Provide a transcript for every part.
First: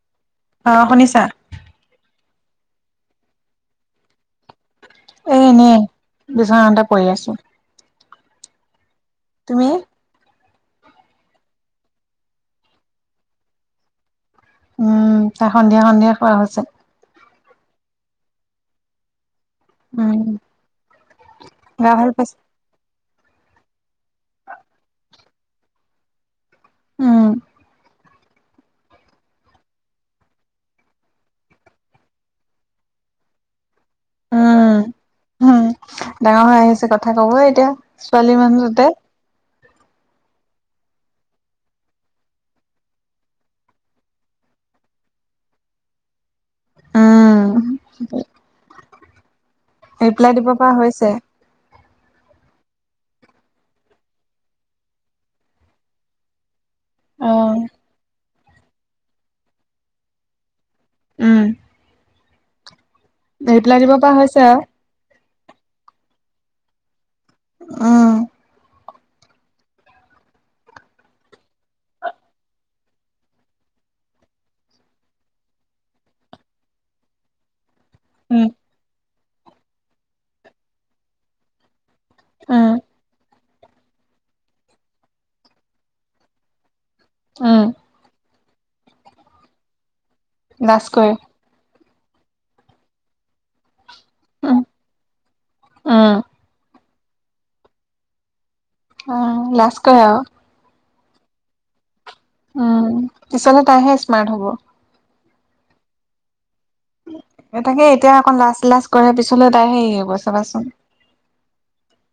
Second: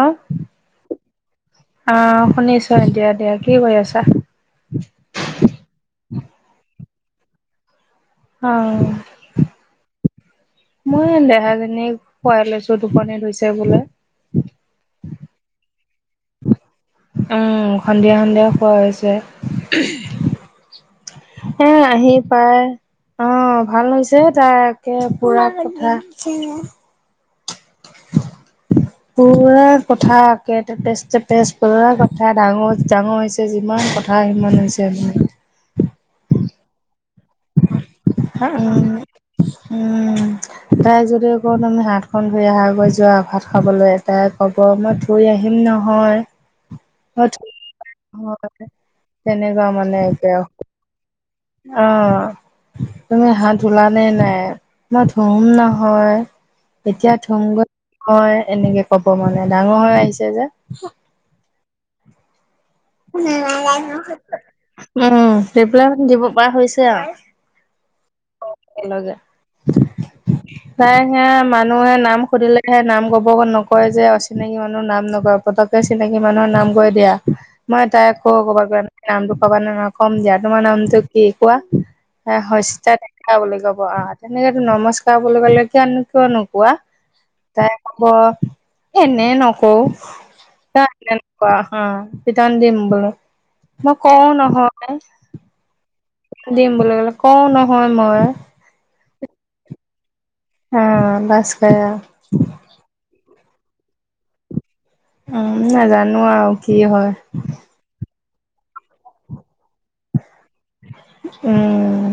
অহ অ শুনিছা অহ। শুনিছ এতিয়া দিয়া কি কৰি আছা? এ এনেই বিছনাট এ পৰি় আছো। অহ তুমি মই দেহাজনী খুৱাই লৈছো টোপনি ধৰিছে বোলে। উম তাই সন্ধিয়া সন্ধিয়া খোৱা হৈছে। উম সন্ধিয়া সন্ধিয়া খোৱা হৈছে। উম এ গা ভাল আহি পাইছে পায়। অ ভাল হৈছে তাকে পুৰা কথা। উম পুৰা কথা একে তেপেজ তেপেজ পুৰা কথা ডাঙৰ ডাঙৰ হৈছে যিমান কথা। হয় ইমান উম হৈছে। উম ডাঙৰ হৈ আহিছে কথা কব এতিয়া ছোৱালী মানুহ ততে। উম, উম। তাই যদি ক তুমি হাতখন ধুই আহাগৈ যোৱা ভাত খাবলৈ তাই কব মই থুই আহিম। নহয়। উম হয় তেনেকুৱা মানে ৰিপ্লাই এতিয়া আও। দিব পৰা হৈছে অহ। তুমি হাত ওলা নে নাই মই ধুুম নহয়। এতিয়া অ ধমগৈ নহয় এনেকে কব মানে ডাঙৰ হৈ আহিছে যে। উম। ৰিপ্লাই দিব পৰা হৈছে আৰু উম সেই পেলাক দিব পৰা হৈছে আও। উম। একে লগে। তাই সে মানুহে নাম সুধিলে হে নাম কব নকয় যে অচিনাকি মানুহ নাম নকয়। পতকে চিনাকি মানুহৰ নাম কৈ দিয়া। মই তাই একো উম কব ক নাই নামটো কব নে ন ক'ম দ তোমাৰ নামটো কি কোৱা। এ উম শস্তা তেনেকা বুলি কব আহ তেনেকো নমস্কাৰ বুলি ক'লে কিয়নো কিয় নোকোৱা। উম তাই হব এনেই নকৌ লাজ কৰে নোকুৱা। অ টিতান দিম বোলো মই কও উম নহয়। উম দিম বুলি ক'লে কওঁ নহয় মই। অ লাছ্ কৰে আও। অহ লাভকৰে আও। পিছনে তাইহে স্মাৰ্ট হ'ব। উম ন জানো আৰু কি হয়। অক লাজষ্ট লাজষ্ট কৰে পিছলে তাই হেৰি হ গব চাবাচোন। উম।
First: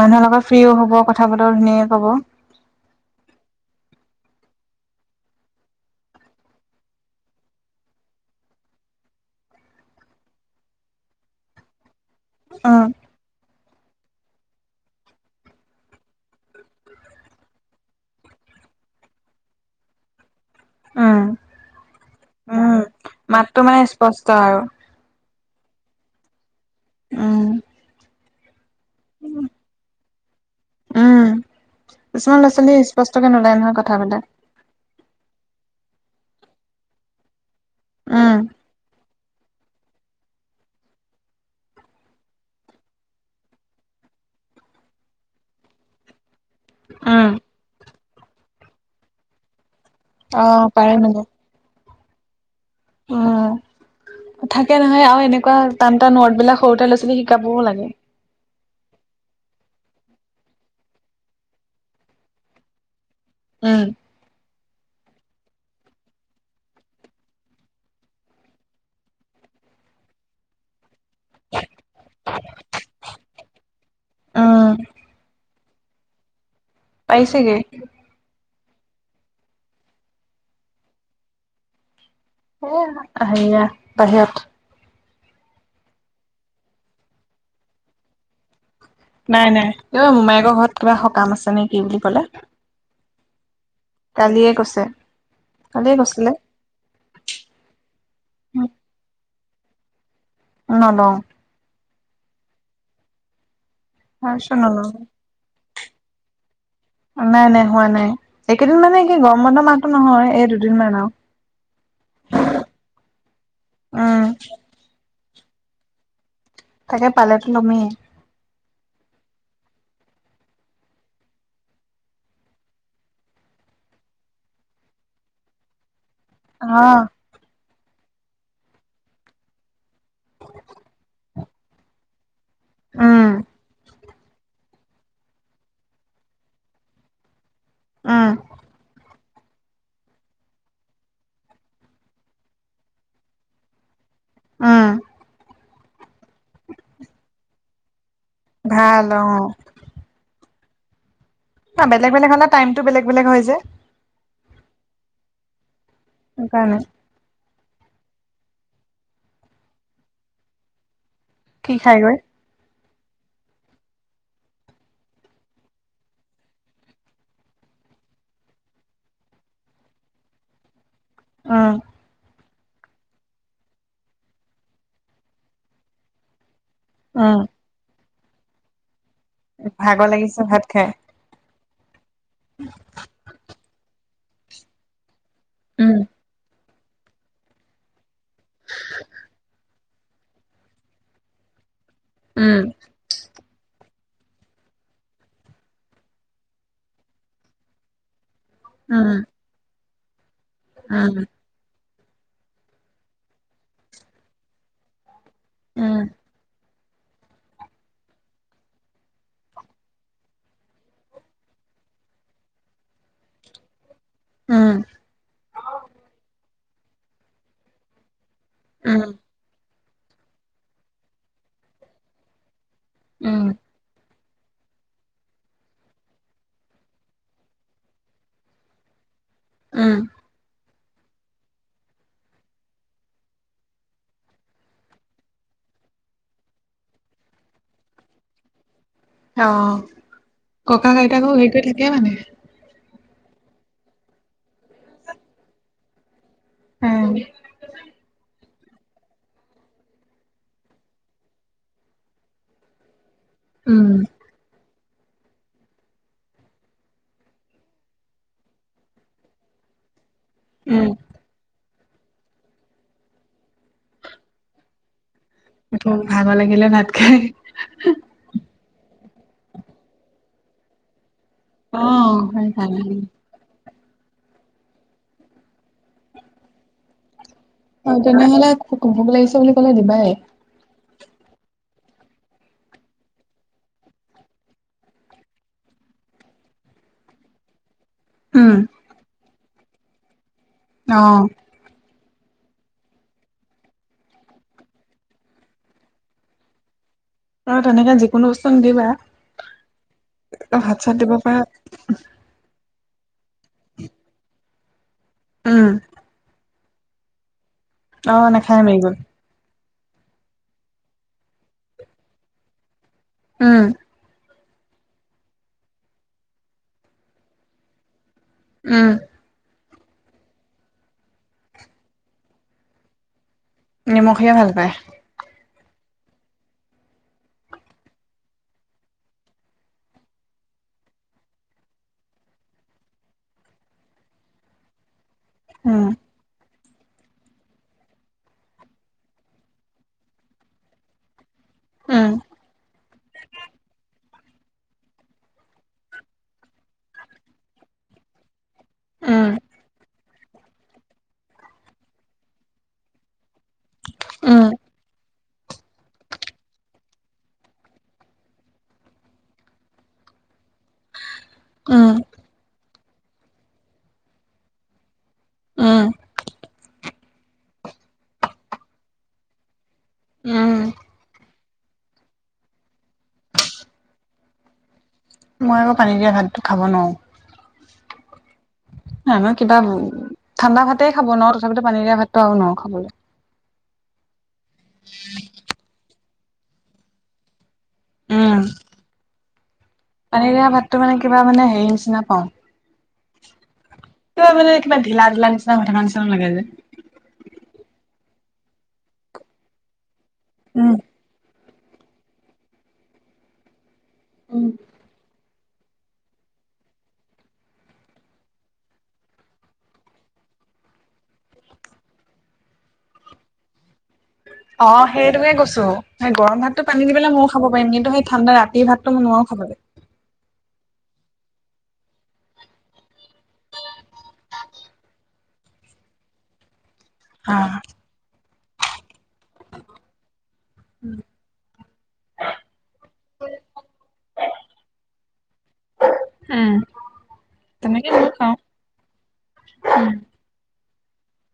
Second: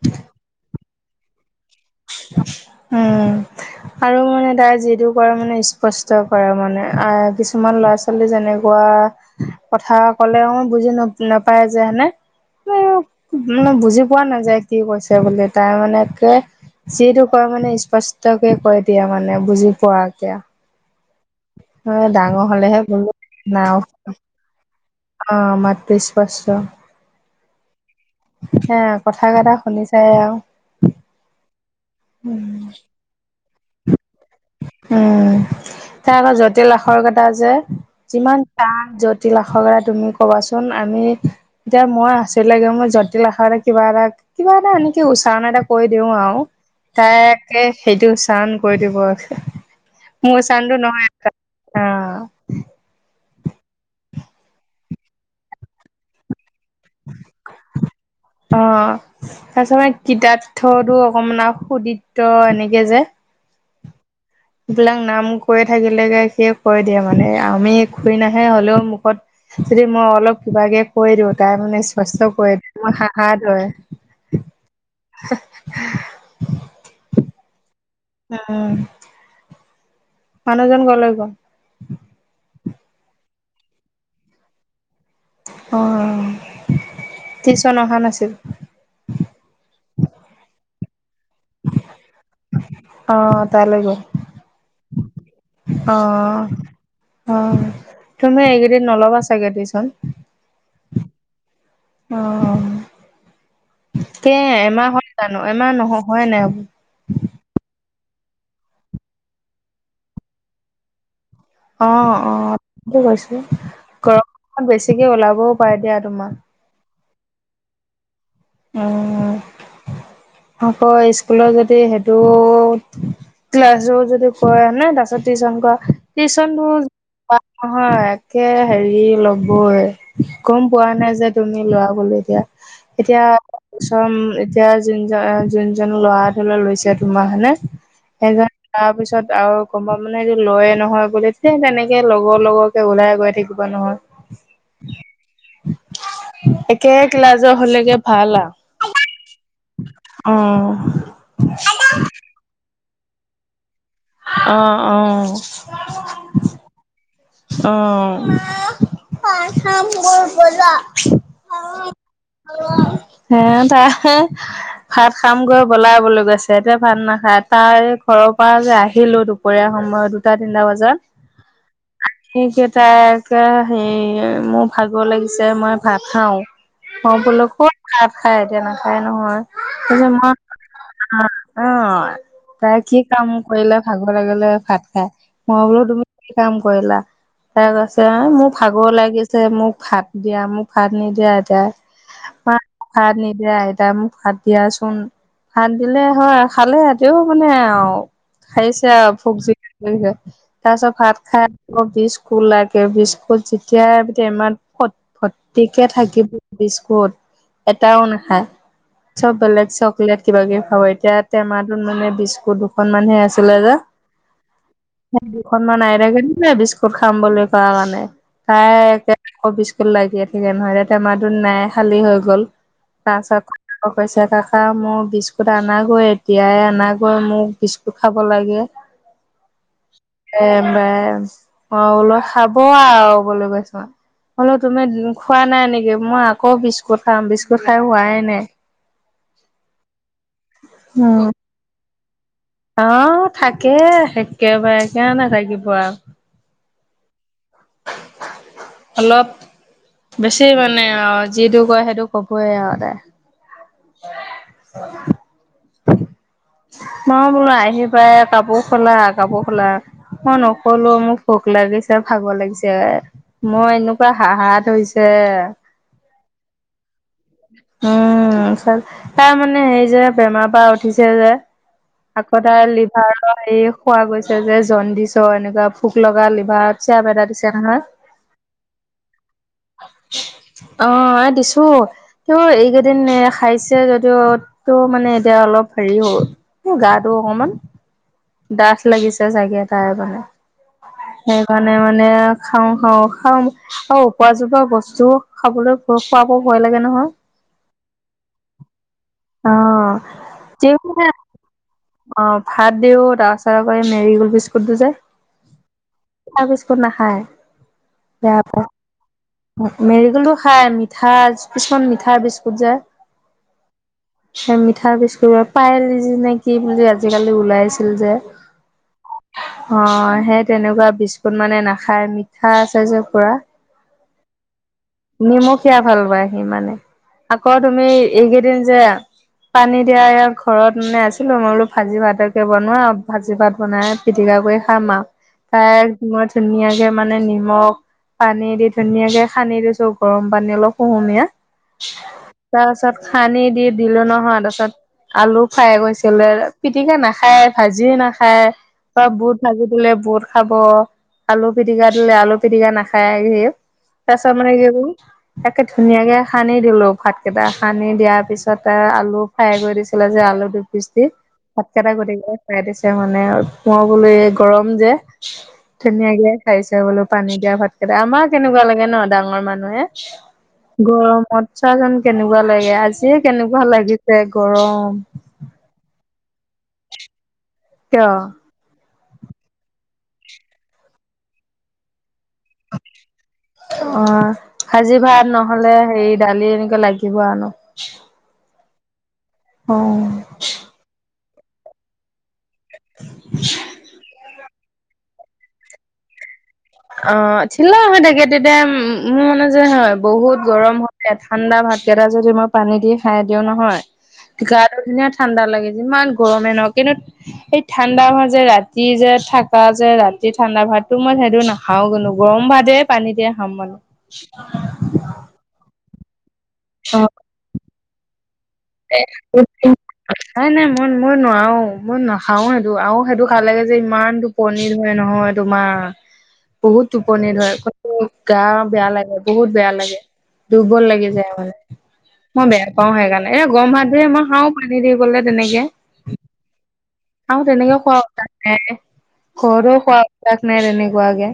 মানুহৰ লগত ফ্ৰ্ৰীও হ'ব কথা বতৰা ধুনীয়া। উম আৰু মানে। তাই যিটো কৰে মানে স্পষ্ট কৰে মানে আহ কিছুমান ল'ৰা ছোৱালী যেনেকুৱা। কথা ক'লে ম বুজি ন নাপায় যে হেনে। উম মানে বুজি পোৱা নাযায় কি কৈছে বুলি তাৰ মানে। যিটো কয় মানে স্পষ্টকে কৈ দিয়া মানে বুজি পোৱাকে। উম হয় ডাঙৰ উম হলেহে বলো মাতটো নাও। মানে স্পষ্ট আৰু অ মাত ইস্পত। উম। হে কথা কটা শুনি চাই আও। উম কিছুমান ল'ৰা ছোৱালী ইস্পষ্টকে নোলায় নহয় কথাবাৰ্তা। উম তাৰ আকৌ জটিল আখৰকতা আছে উম যিমান তান। জটিল আখৰ কেইটা তুমি কবাচোন আমি এতিয়া মই আচৰি লকে মোৰ জতিলাখক কিবা এটা। কিবা এটা এনেকে উচ্চাৰণ এটা কৈ দিও আও্। উম তাইকে সেইটো চান কৰি দিব। মোৰ অ চান্দো পাৰে নহয় মানে অ। উম থাকে নহয় আৰু এনেকুৱা টান টান ওৰ্ড বিলাক। সৰুতে ল'ৰা ছোৱালী শিকাবও লাগে। অ তাৰপিছত ম কিতাপথু অকনমান আৰু সুদিত্ত এনেকে যে। উম। এইবিলাক নাম ক থাকিলেকে সিয় কৈ দিয়ে মানে আমি খুৰি নাহে হলেও মুখত। যদি মই অলপ কিবা কে কৈ দিওঁ তাই মানে সষ্ট কৰি দি মোৰ সাহাৰ হয়। উম [unintelligible] পাৰিচে গে। উম। মানুহজন গলে গ। আহ বাহিৰত। অঁ টিউচন অহা নাছিল [unintelligible] নাই-নাই এই মায়েকৰ ঘৰত কিবা [unintelligible] কাম আছে নেকি বুলি কলে [unintelligible] অ', কালিয়ে কৈছে কালিয়ে গৈছিলে অ-অ তুমি এইকেইদিন নলবা [unintelligible] থাকে টিউচন [unintelligible] অ [unintelligible] অ কে [unintelligible] তাৰপিছত নলওঁ এমাহত হয় জানো আমাৰ নহয় নাই [unintelligible] নাই-নাই হোৱা নাই এইকেইদিন মানে কি গৰম বন্ধ মাহটো নহয় এই দুদিনমান আৰু‌ [unintelligible] অ-অ কৈছো উম গৰম বেছিকে ওলাব [unintelligible] কবও পাৰে দিয়া তোমাক [unintelligible] তাকে পালেতো তুমি [unintelligible] [unintelligible] আকৌ স্কুলত যদি সেইটো ক্লাছো যদি কৰেনে তাৰপিছত টিউচন কৰা অ টিউশচনটোত [unintelligible] নহয় একে হেৰি লবই গম পোৱা নাই যে তুমি লোৱা বোলো এতিয়া [unintelligible] উম এতিয়া [unintelligible] এতিয়া যোনজন-যোনজন ল'ৰা ধলৈ [unintelligible] লৈছে তোমাৰখনে উম সেইজন তাৰ পিছত আৰু গমা [unintelligible] মানে এইটো লয়ে নহয় বুলি তেনেকে লগৰ লগৰকে গ'লে তাই গৈ থাকিব নহয় উম [inaudible] একে ক্লাজৰ হলেগে [inaudible] ভাল অঁ! [inaudible] আহ [unintelligible] [unintelligible] বেলেগ-বেলেগ হলে টাইমটো বেলেগ-বেলেগ হয় যে। অঁ-অঁ [unintelligible] সেইকাৰণে অঁ পাম বলা [unintelligible] কি খাই গৈ? [inaudible] উ [unintelligible] হে তাই ভাত খামগৈ বলাই বলা বুলি কৈছে এতিয়া ভাত নাখায় তাই ঘৰত [unintelligible] পৰা যে আহিলো দুপৰীয়া সময়ত দুটা তিনিটা বজাত [inaudible] উম [unintelligible] সেইকেইটা যে হেৰি মোৰ ভাগৰ লাগিছে মই ভাত খাওঁ [unintelligible] অ উম বোলো ক'ত ভাত খাই এতিয়া নো [unintelligible] ভাগৰ লাগিছে ভাত খাই [unintelligible] [unintelligible] অ-অ তাই কি কাম কৰিলে ভাল [unintelligible] লগে ভাত খাই মই বোলোঁ উম তুমি কাম কৰিলা তাৰ [inaudible] এ মোৰ ভাগৰ লাগিছে মোক ভাত দিয়া মোক ভাত নিদিয়া এতিয়া [unintelligible] উম [inaudible] দিয়া আইতা মোক ভাত দিয়াচোন ভাত দিলে হয় খালে সেঁতেও মানে আও। খাইছে উম আৰু ভোক [unintelligible] কৰি তাৰছত উম ভাত খাই আকৌ বিস্কুট লাগে বিস্কুট যেতিয়া টেমাত ভৰ্তিকে উম থাকিব বিস্কুট এটাও নাখায় চব বেলেগ চকলেট কিবাকিবি খাব এতিয়া টেমাটোত মানে বিস্কুট দুখনমানহে আছিলে যে উম সেই দুখনমান আইতাকে দিলে বিস্কুট খাম বুলি কোৱা কাৰণে তাই উম একে আকৌ বিস্কুট লাগে [unintelligible] টেমাটোত নাই খালী হৈ গ'ল। তাৰছত উম অহ কৈছে কাকা মোৰ বিস্কুট আনাগৈ এতিয়াই আনাগৈ মোক বিস্কুট খাব লাগে [inaudible] উম বাছ ম‌ই বোলো খাব আৰু বোলো কৈছো মই হলোঁ তুমি খোৱা নাই নেকি মই আকৌ বিস্কুট খাম বিস্কুট খাই হোৱাই নাই অহ, ককা -আইতাকৰ হেইটো থাকে মানে অহ, থাকে একেবাৰে কেলে নাথাকিব আৰু। উম অলপ বেছি মানে অহ যিটো কয় সেইটো কবই আৰু তাই। উম [unintelligible] মই বোলো আহি পাই কাপোৰ খোলা -কাপোৰ খোলা। মই উম নুখুলোঁ মোক ভোক লাগিছে ভাগৰ লাগিছে মই এনেকুৱা হা-হা ধৰিছে এইটো ভাল নালাগিলে ভাত খাই। উম, চাল তাৰ মানে হেৰি যে বেমাৰ পা উঠিছে যে অ আকৌ হয় তাৰ ভাল। লিভাৰৰ হেৰি কোৱা গৈছে যে জণ্ডিছৰ এনেকুৱা ভোক লগা লিভাৰত চিৰাপ এটা দিছে নহয়। অ', তেনেহলে ভোক লাগিছে বুলি কলে দিবাই। অহ, এ দিছো। ত' এইকেইদিন খাইছে যদিও টো মানে এতিয়া অলপ হেৰি হ'ল মোৰ গাটো অকমান উম ডাঠ লাগিছে অ [unintelligible] সেইকাৰণে মানে মানে খাওঁ - খাওঁ - খাম আৰু উপাজোপা বস্তু খাবলৈ খোৱাব ভয় লাগে নহয়। অহ, তেনেকে যিকোনো বস্তু নিদিবা অ'। ভাত- চাত দিব পাৰা অহ, ভাত দিও তাছত উপৰি মেৰি গল্ড বিস্কুটটো যে উম মিঠা বিস্কুট নাখায় অহ, নাখায় মেৰিগল্ড। মেৰীগোল্ডটো খাই মিঠা কিছুমান মিঠা বিস্কুট যে উম। হেই মিঠা পিচ কৰিব পায়েল যি নে কি বুলি আজিকালি ওলাইছিল যে উম অহ, সেই তেনেকুৱা বিস্কুট মানে নাখায় মিঠা আছে যে পুৰা। নিমখিয়া ভাল পায়। নিমখীয়া ভাল পায় সি মানে আকৌ তুমি এইকেইদিন যে পানী দিয়া এয়া ঘৰত মানে আছিল মই বোলো ভাজি ভাতকে বনোৱা, ভাজি ভাত বনাই পিটিকা দি [unintelligible] তাই উম মই ধুনীয়াকে মানে নিমখ পানী দি ধুনীয়াকে খানী দিছো। গৰম পানী অলপ কুহুমীয়া উম তাৰ পিছত খানি দি দিলো নহয় তাৰ পাছত আলু ফ্ৰাই কৰিছিলে পিটিকা নাখায় ভাজিয়ে নাখায়। বা উম বুট ভাজি দিলে বুৰ খাব আলু পিটিকা দিলে আলু পিটিকা নাখায় হে তাছত মানে উম কি কৰো একে ধুনীয়াকে সানি দিলো ভাত কেইটা সানি দিয়াৰ পিছত আলু ফ্ৰাই কৰি দিছিলো ছিল যে আলু দু পিছ দি ভাতকেইটা উম গতিকে খৰাাই দিছে মানে আৰু পুুৱাবলৈ গৰম যে উম ধুনীয়াকে খাইছে বোলো পানী দিয়া ভাতকেইটা আমাৰ কেনেকুৱা লাগে ন ডাঙৰ মানুহ নে উম গৰমত চাহ যেন কেনেকুৱা লাগে আজিয়ে কেনেকুৱা লাগিছে গৰম মই আকৌ পানী দিয়া ভাতটো খাব নোৱাৰো কিয়? ন নহয় কিবা ঠাণ্ডা ভাতেই খাব নোৱাৰো তথাপিতো পানীৰেীয়া ভাতটো আৰু নোৱাৰ খাবলৈ অ ভাজি ভাত নহলে হেৰি দালি এনেকা লাগিব আন উম অ পানী দিয়া ভাতটো মানে মানে হেৰি নিচিনা পাওঁ। [inaudible] তহঁ মানে কিবা ঢিলা ঢিলা নিচিনা হৈ থকা নিচিনা লাগে যে অ ঢিলা নহয় তাকে তেতিয়া মোৰ মান যে হয় বহুত উম। গৰম হৈ তাঁত ঠাণ্ডা ভাতকেইটা যদি মই পানী দি খাই দিও নহয় উম। গাটো ধুনীয়া ঠাণ্ডা লাগে ইমান গৰমে নহ কিন্তু সেই ঠাণ্ডা হয় যে ৰাতি যে থকা যে ৰাতি ঠাণ্ডা ভাতো মই সেইটো নাখাওঁ কিন্তু গৰম ভাতে পানী দিয়ে খাম মানে অ সেইটোয়ে কৈছো সেই গৰম ভাততো পানী দি পেলাই মইয়ো খাব পাৰিম কিন্তু সেই ঠাণ্ডা ৰাতি ৰাতি ভাতটো মই নোৱাৰাওঁ খাবলে অ নাই নাই মই মই নোৱাৰো মই নাখাও সেইটো আৰু সেইটো খালে যে ইমান টোপনি ধৰে নহয় তোমাৰ বহুত টোপনি হা ধৰে গা বেয়া লাগে বহুত বেয়া লাগে দুৰ্বল লাগি যায় মানে মই বেয়া পাওঁ সেইকাৰণে এ গৰম হাতেৰে মই খাওঁ পানী দি গলে তেনেকে আৰু তেনেকেও তেনেকে খোৱা ময়ো অভ্যাস খাওঁ। নাই ঘৰতোঁ খোৱা অভ্যাস নাই নাই তেনেকুৱাকে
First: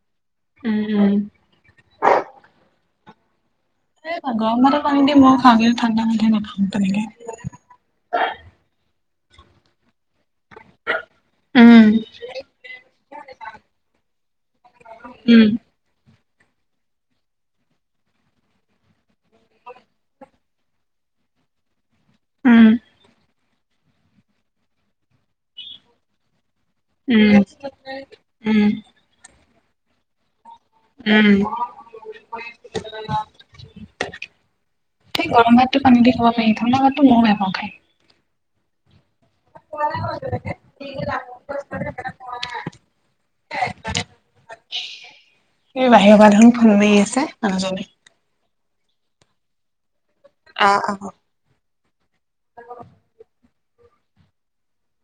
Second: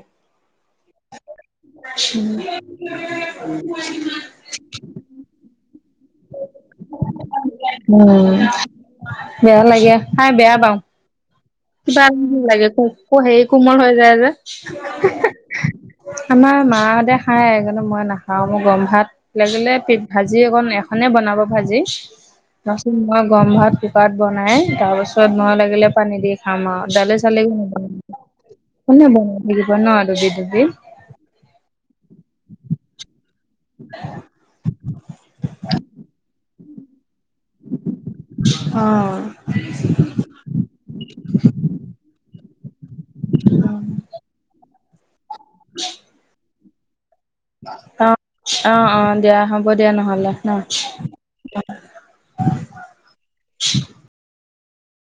আা [unintelligible] এ গৰম ভাতৰ পানী দি মই খাওঁৱে ঠাণ্ডা ভাতঁ হে নাখাওঁ তেনেকে উম বেয়া লাগে খাই বেয়া পাওঁ উম কিবা লাগে সেই কোমল হৈ যায় যে উম আমাৰ মাঁ হতে খায় কিন্তু মই নাখাওঁ মোৰ গৰম ভাতঁ লাগিলে পি ভাজি যি অকন এখনে বনাব ভাজি উম তাইচত মই গৰম ভাত কুকাৰত বনাই তাৰপিছত মই লাগিলে পানী দি খাম আওঁ ডালি উম চালি উম কোনে বনাই থাকিব নহঁ দুবিধ দুবিধ উম সেই গৰমতটো পানী দি গৰমে মো মোৰ নে পা খাই [unintelligible] অহঁ [unintelligible] এই বাহিৰৰ পৰা দেখোন ফোন মাৰি আছে। মানুহজনে। অ অ অ দিয়া হ'ব দিয়া নহলে নহ অ অ। [unintelligible]